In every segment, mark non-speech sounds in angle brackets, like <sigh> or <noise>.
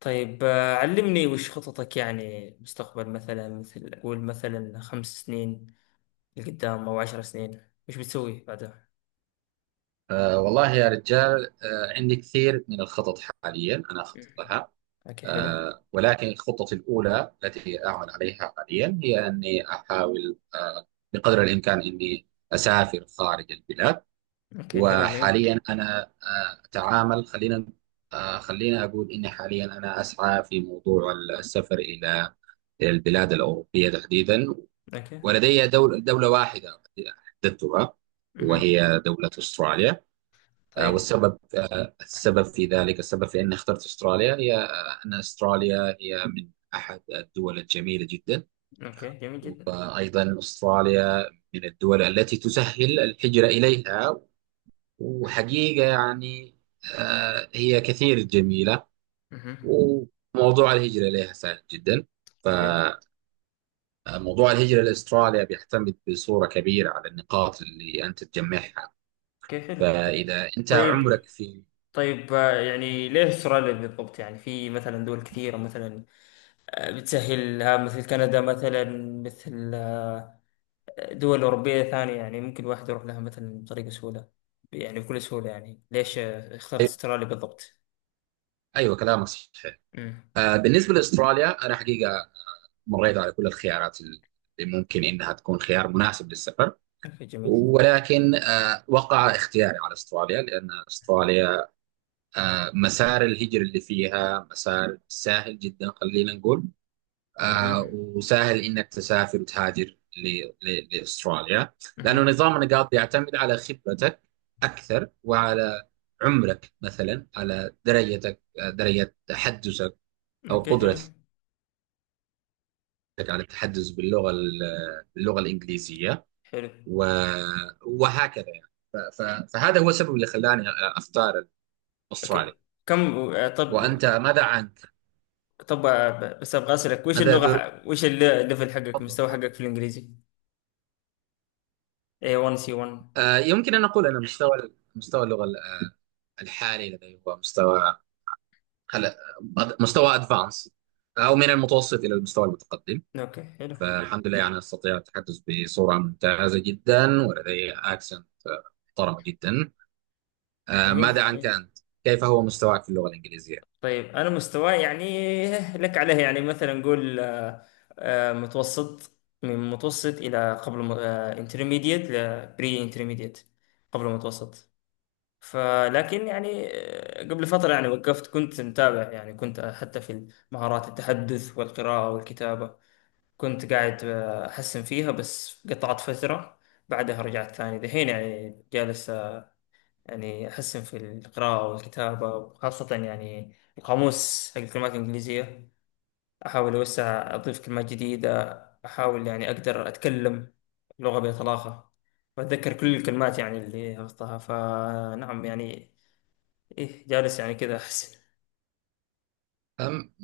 طيب، علمني وش خططك، يعني مستقبل مثلا، مثل قول مثلا 5 سنين لقدام أو 10 سنين. وش بتسوي بعدها؟ والله يا رجال، عندي كثير من الخطط حاليا، أنا أخطط مم. لها. أوكي، حلو. ولكن خطتي الأولى التي أعمل عليها حاليا هي أني أحاول بقدر الإمكان أني أسافر خارج البلاد. أوكي، حلو، جميل. وحاليا أنا أه أتعامل خلينا أه خلينا أقول إني حاليا أنا أسعى في موضوع السفر إلى البلاد الأوروبية تحديدا. أوكي. ولدي دولة واحدة حددتها، مهم. وهي دولة أستراليا. طيب. والسبب، السبب في ذلك، السبب في أني اخترت أستراليا هي أن أستراليا هي من أحد الدول الجميلة جدا. أوكي، جميل جدا. وأيضا أستراليا من الدول التي تسهل الهجرة إليها. وحقيقة يعني هي كثير جميلة. مهم. وموضوع الهجرة إليها سهل جدا. أوكي. فموضوع الهجرة لأستراليا بيعتمد بصورة كبيرة على النقاط اللي أنت تجمعها. أوكي، حلو. فإذا أنت عمرك طيب. في طيب، يعني ليه استراليا بالضبط؟ يعني في مثلا دول كثيرة، مثلا بتسهلها، مثل كندا مثلا، مثل دول أوروبية ثانية، يعني ممكن الواحد يروح لها مثلا بطريقة سهولة، يعني بكل سهولة. يعني ليش اخترت استراليا بالضبط؟ أيوة، كلامك صحيح. امم بالنسبة لأستراليا، أنا حقيقة مريت على كل الخيارات اللي ممكن إنها تكون خيار مناسب للسفر. اوكي، جميل. ولكن وقع اختياري على أستراليا، لأن أستراليا مسار الهجرة اللي فيها مسار سهل جدا، خلينا نقول. امم وسهل إنك تسافر وتهاجر لأستراليا. لأنه امم نظام النقاط بيعتمد على خبرتك أكثر، وعلى عمرك مثلا، على درجتك، درجة تحدثك أو اوكي، جميل، قدرتك على التحدث باللغه الانجليزيه. حلو. و- وهكذا يعني، فهذا هو السبب اللي خلاني اختار استراليا. اوكي. كم طب. وانت ماذا عنك؟ طب، بس ابغى اسالك، وش ماذا اللغة تر- وش الليفل حقك، تفضل. مستوى حقك في الانجليزي؟ A1 C1. يمكن ان اقول ان مستوى اللغه الحالي لدي هو خل- مستوى ادفانس، او من المتوسط الى المستوى المتقدم. اوكي، حلو، فالحمد لله، يعني استطيع التحدث بصوره ممتازه جدا، ولدي اكسنت محترمه جدا. جميل. ماذا عنك انت؟ كيف هو مستواك في اللغه الانجليزيه؟ طيب، انا مستواي يعني لك عليه، يعني مثلا نقول متوسط، من متوسط الى قبل انترميديت، لبري انترميديت، قبل متوسط. فلكن يعني، قبل فترة يعني وقفت، كنت متابع، يعني كنت حتى في مهارات التحدث والقراءة والكتابة كنت قاعد أحسن فيها، بس قطعت فترة. بعدها رجعت ثاني، دحين يعني جالس يعني أحسن في القراءة والكتابة، وخاصة يعني القاموس حق الكلمات الإنجليزية، أحاول أوسع، أضيف كلمات جديدة. أحاول يعني أقدر أتكلم لغة بطلاقة وأتذكر كل الكلمات يعني اللي حفظتها. فنعم يعني، إيه، جالس يعني كذا أحسن. أم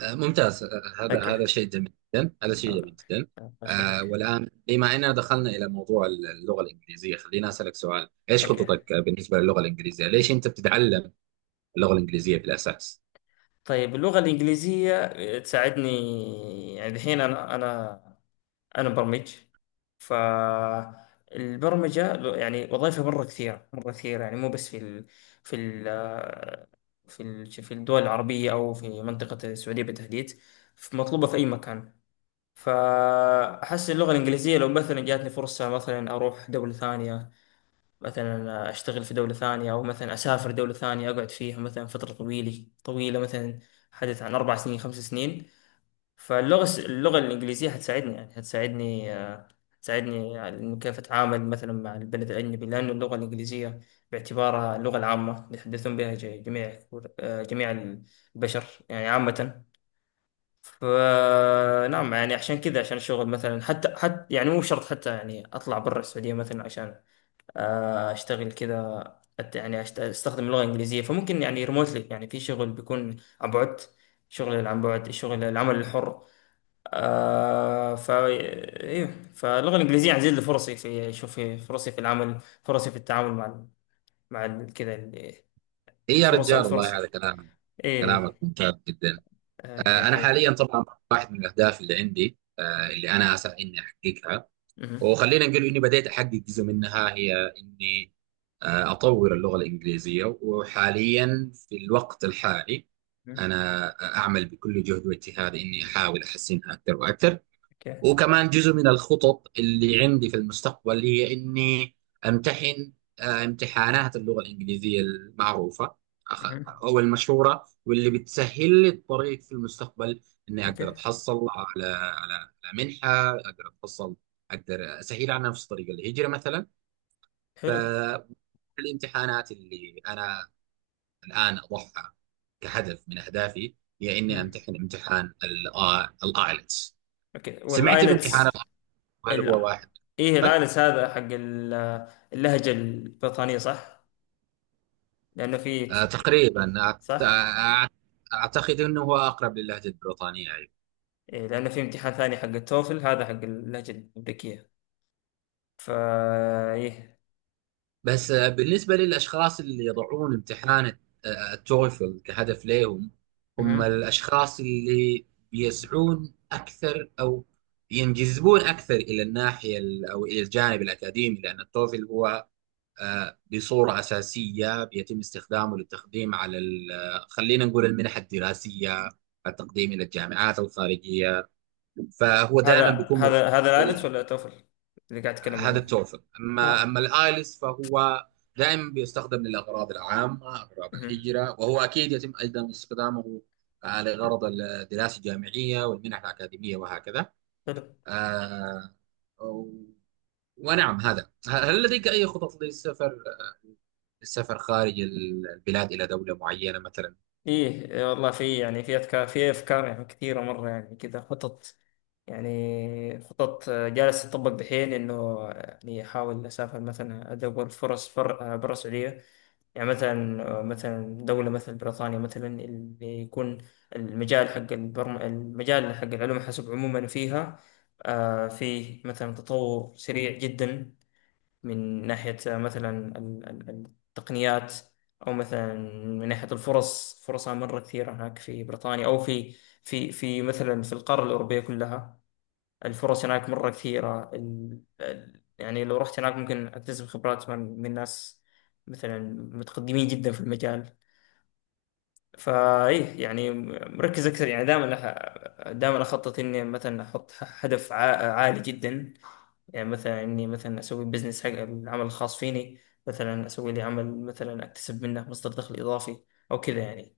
ممتاز. هذا أوكي. هذا شيء جميل جدا، هذا شيء جميل جدا. الله يخليك. والآن، بما أننا دخلنا إلى موضوع اللغة الإنجليزية، خلينا أسألك سؤال. إيش أوكي. خططك بالنسبة للغة الإنجليزية؟ ليش أنت بتتعلم اللغة الإنجليزية في الأساس؟ طيب، اللغة الإنجليزية تساعدني. يعني الحين أنا أنا انا برمج، فالبرمجة يعني وظائفها مرة كثيرة، مرة كثيرة، يعني مو بس في ال في ال في ال في الدول العربية أو في منطقة السعودية بالتحديد، مطلوبة في أي مكان. فأحس اللغة الإنجليزية لو مثلا جاتني فرصة، مثلا أروح دولة ثانية، مثلا أشتغل في دولة ثانية، أو مثلا أسافر دولة ثانية أقعد فيها مثلا فترة طويلة طويلة، مثلا حدث عن 4 سنين، 5 سنين. اللغة الإنجليزية هتساعدني، يعني هتساعدني، هتساعدني على إنه كيف أتعامل مثلا مع البلد الأجنبي، لأنه اللغة الإنجليزية باعتبارها اللغة العامة بيتحدثون بها جميع جميع البشر يعني عامة. فنعم يعني، عشان كذا، عشان الشغل مثلا، حتى يعني مو شرط حتى يعني أطلع برا السعودية مثلا عشان أشتغل كذا. أستخدم اللغة الإنجليزية، فممكن يعني ريموتلي، يعني في شغل بيكون عن بعد، شغل عن بعد، الشغل العمل الحر. آه، فا ايه، فاللغه الانجليزيه هتزيد لي فرصي في، شوف، في فرصي في العمل، فرصي في التعامل مع مع ال- كده ال- إيه يا الفرص، رجال، الفرص. والله، هذا كلام ايه. كلامك ممتاز جدا. اوكي، أنا حلو. حاليا طبعا، واحد من الأهداف اللي عندي، اللي أنا أسعى إني أحققها، مهم. وخلينا نقول اني بديت احقق جزء منها، هي اني اطور اللغه الانجليزيه. وحاليا، في الوقت الحالي، مهم. انا اعمل بكل جهد واجتهاد اني احاول احسنها اكثر واكثر. اوكي. وكمان جزء من الخطط اللي عندي في المستقبل هي إني أمتحن امتحانات اللغة الإنجليزية المعروفة مهم. أخ- أو المشهورة، واللي بتسهل لي الطريق في المستقبل، إني أقدر اوكي، أتحصل على منحة، أقدر أسهل على نفسي طريق الهجرة مثلا. حلو. فالامتحانات اللي أنا الآن أضعها كهدف من أهدافي هي إني مهم. أمتحن امتحان الآيلتس. اوكي، سمعت بامتحان والايلتس. ال IELTS؟ هل ال... هو واحد؟ ايه، الايلتس هذا حق اللهجه البريطانيه، صح؟ لانه في، تقريبا، صح، أعتقد أنه هو أقرب للهجة البريطانية أيضا. إيه، لانه في امتحان ثاني حق التوفل، هذا حق اللهجه الامريكيه. فا ايه. بس، بالنسبة للأشخاص اللي يضعون امتحان التويفل كهدف لهم، هم مهم. الأشخاص اللي بيسعون أكثر أو ينجذبون أكثر إلى أو إلى الجانب الأكاديمي، لأن التوفل هو بصورة أساسية بيتم استخدامه للتقديم على خلينا نقول المنح الدراسية، التقديم إلى الجامعات الخارجية. فهو دائما هذا بيكون مرتبط هذا هذا العالج ولا طفل اللي قاعد اتكلم بهذا عنه. التورفل. اما اه. اما الايلس فهو دائما بيستخدم للاغراض العامه، اغراض مهم. الهجره، وهو اكيد يتم ايضا استخدامه لغرض الدراسه الجامعيه والمنح الاكاديميه، وهكذا. حلو. آه، و- ونعم، هل لديك اي خطط للسفر، خارج البلاد الى دوله معينه مثلا؟ ايه، إيه والله في، يعني في افكار، في افكار، يعني كثيره مره، يعني كذا خطط، يعني خطط جالس تطبق دحين، انه آه، يعني احاول اسافر، مثلا ادور فرص، برا السعوديه. يعني مثلا مثلا دوله مثل بريطانيا مثلا، اللي يكون المجال حق البرم... المجال حق العلوم الحاسب عموما فيها فيه مثلا تطور سريع جدا، من ناحية مثلا التقنيات، أو مثلا من ناحية الفرص، فرصها مرة كثيرة هناك في بريطانيا، أو في مثلا في القارة الأوروبية كلها. الفرص هناك مرة كثيرة. يعني لو رحت هناك ممكن أكتسب خبرات من ناس مثلا متقدمين جدا في المجال. فايه، يعني مركز اكثر، يعني دائما دائما اخطط اني مثلا احط هدف عالي جدا، يعني مثلا إني مثلا أسوي بزنس حق العمل الخاص فيني، مثلا أسوي لي عمل مثلا أكتسب منه مصدر دخل إضافي، أو كذا يعني.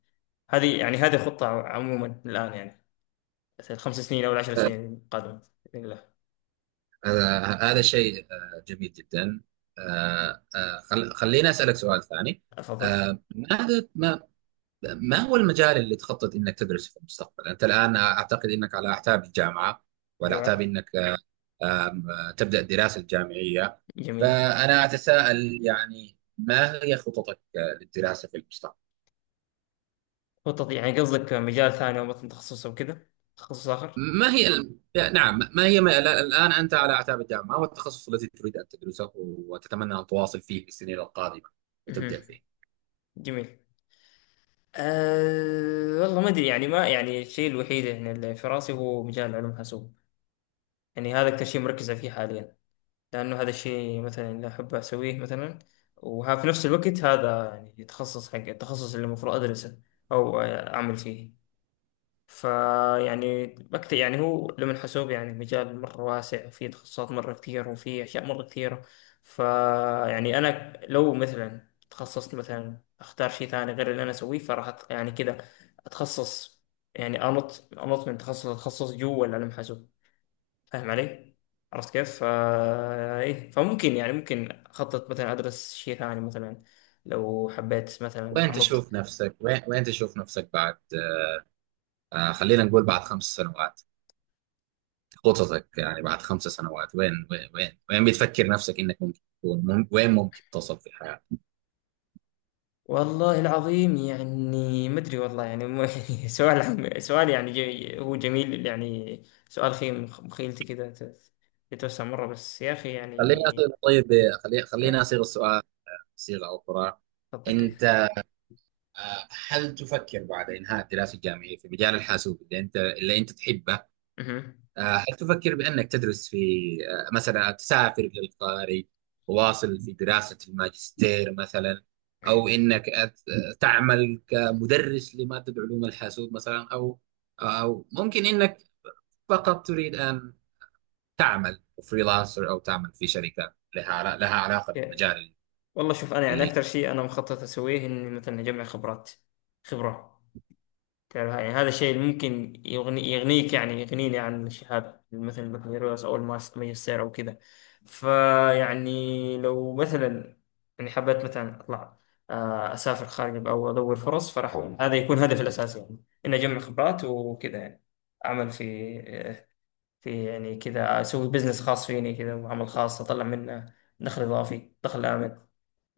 هذه يعني، هذه خطة عموما الآن، يعني مثلا ال 5 سنين أو ال 10 سنين القادمة بإذن الله. هذا شيء جميل جدا. خليني أسألك سؤال ثاني. أفضل. ماذا ما ما هو المجال اللي تخطط انك تدرسه في المستقبل؟ انت الان اعتقد انك على اعتاب الجامعه، وعلى اعتاب أيوه، انك تبدا الدراسه الجامعيه. جميل. فانا اتساءل يعني، ما هي خططك للدراسه في المستقبل؟ خطط يعني قصدك مجال ثاني أو مثلا تخصص أو كذا، تخصص آخر؟ ما هي ال- نعم، ما هي ما لا- الآن أنت على أعتاب الجامعة، ما هو التخصص الذي تريد أن تدرسه وتتمنى أن تواصل فيه في السنين القادمة وتبدأ مهم. فيه؟ جميل. أه والله ما أدري يعني، ما يعني الشيء الوحيد يعني اللي في راسي هو مجال علوم حاسوب. يعني هذا أكثر شيء مركز فيه حاليا، لأنه هذا الشيء مثلا اللي أحب أسويه مثلا، وها في نفس الوقت هذا يعني تخصص حق التخصص اللي المفروض أدرسه أو أعمل فيه. فيعني بكتب يعني، هو علم الحاسوب يعني مجال مرة واسع، وفيه تخصصات مرة كثير، وفيه أشياء مرة كثيرة. فيعني أنا لو مثلا تخصصت مثلا أختار شيء ثاني غير اللي أنا أسويه، فراح يعني كذا أتخصص، يعني أنط من تخصص لتخصص جوا العلم الحاسوب. فاهم علي؟ عرفت كيف؟ فا ايه، فممكن يعني ممكن اخطط مثلا ادرس شيء ثاني مثلا، لو حبيت مثلا انط. وين تشوف نفسك بعد خلينا نقول، بعد 5 سنوات. خططك يعني بعد 5 سنوات، وين بتفكر نفسك إنك ممكن تكون، وين ممكن تصل في الحياة؟ والله العظيم يعني ما ادري والله، يعني <laughs> سؤال يعني جي هو جميل يعني، سؤال خيم مخيلتي كذا، يتوسع مره، بس يا اخي يعني خلينا أصير طيب خلي آه، خلينا أصيغ السؤال صيغة أخرى. خطك كيف. أنت آه، هل تفكر بعد إنهاء الدراسة الجامعية في مجال الحاسوب اللي أنت تحبه؟ مهم. هل تفكر بأنك تدرس في، مثلا تسافر للخارج، واصل في دراسة الماجستير مثلا؟ أو أنك أت- آه، تعمل كمدرس لمادة علوم الحاسوب مثلا، أو ممكن أنك فقط تريد أن تعمل فريلانسر، أو تعمل في شركة لها علاقة يا- بالمجال، والله شوف انا يعني اللي اكثر شيء انا مخطط اسويه اني مثلا اجمع خبرات، خبره، تعرف يعني هذا الشيء اللي ممكن يغني، يغنيك يعني يغنيني عن شهادة مثل البكالوريوس أو الماجستير أو كذا. فيعني لو مثلا يعني حبيت مثلا أطلع أسافر خارج أو أدور فرص، فراح هذا يكون هدفي الأساسي، يعني إني أجمع خبرات وكذا يعني. أعمل في، في يعني كذا، أسوي بزنس خاص فيني كذا، وعمل خاص أطلع منه دخل إضافي، دخل آمن.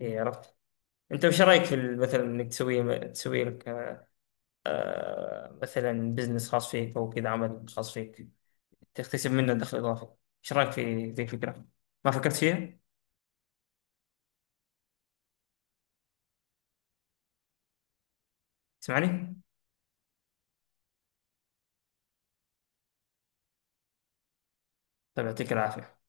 إيه، عرفت؟ أنت وش رأيك في مثلا إنك تسوي مثلا بزنس خاص فيك، او كده عمل خاص فيك تكتسب منه دخل اضافي؟ ايش رايك في ذي الفكره؟ ما فكرت فيها؟ تسمعني؟ طيب، يعطيك العافيه.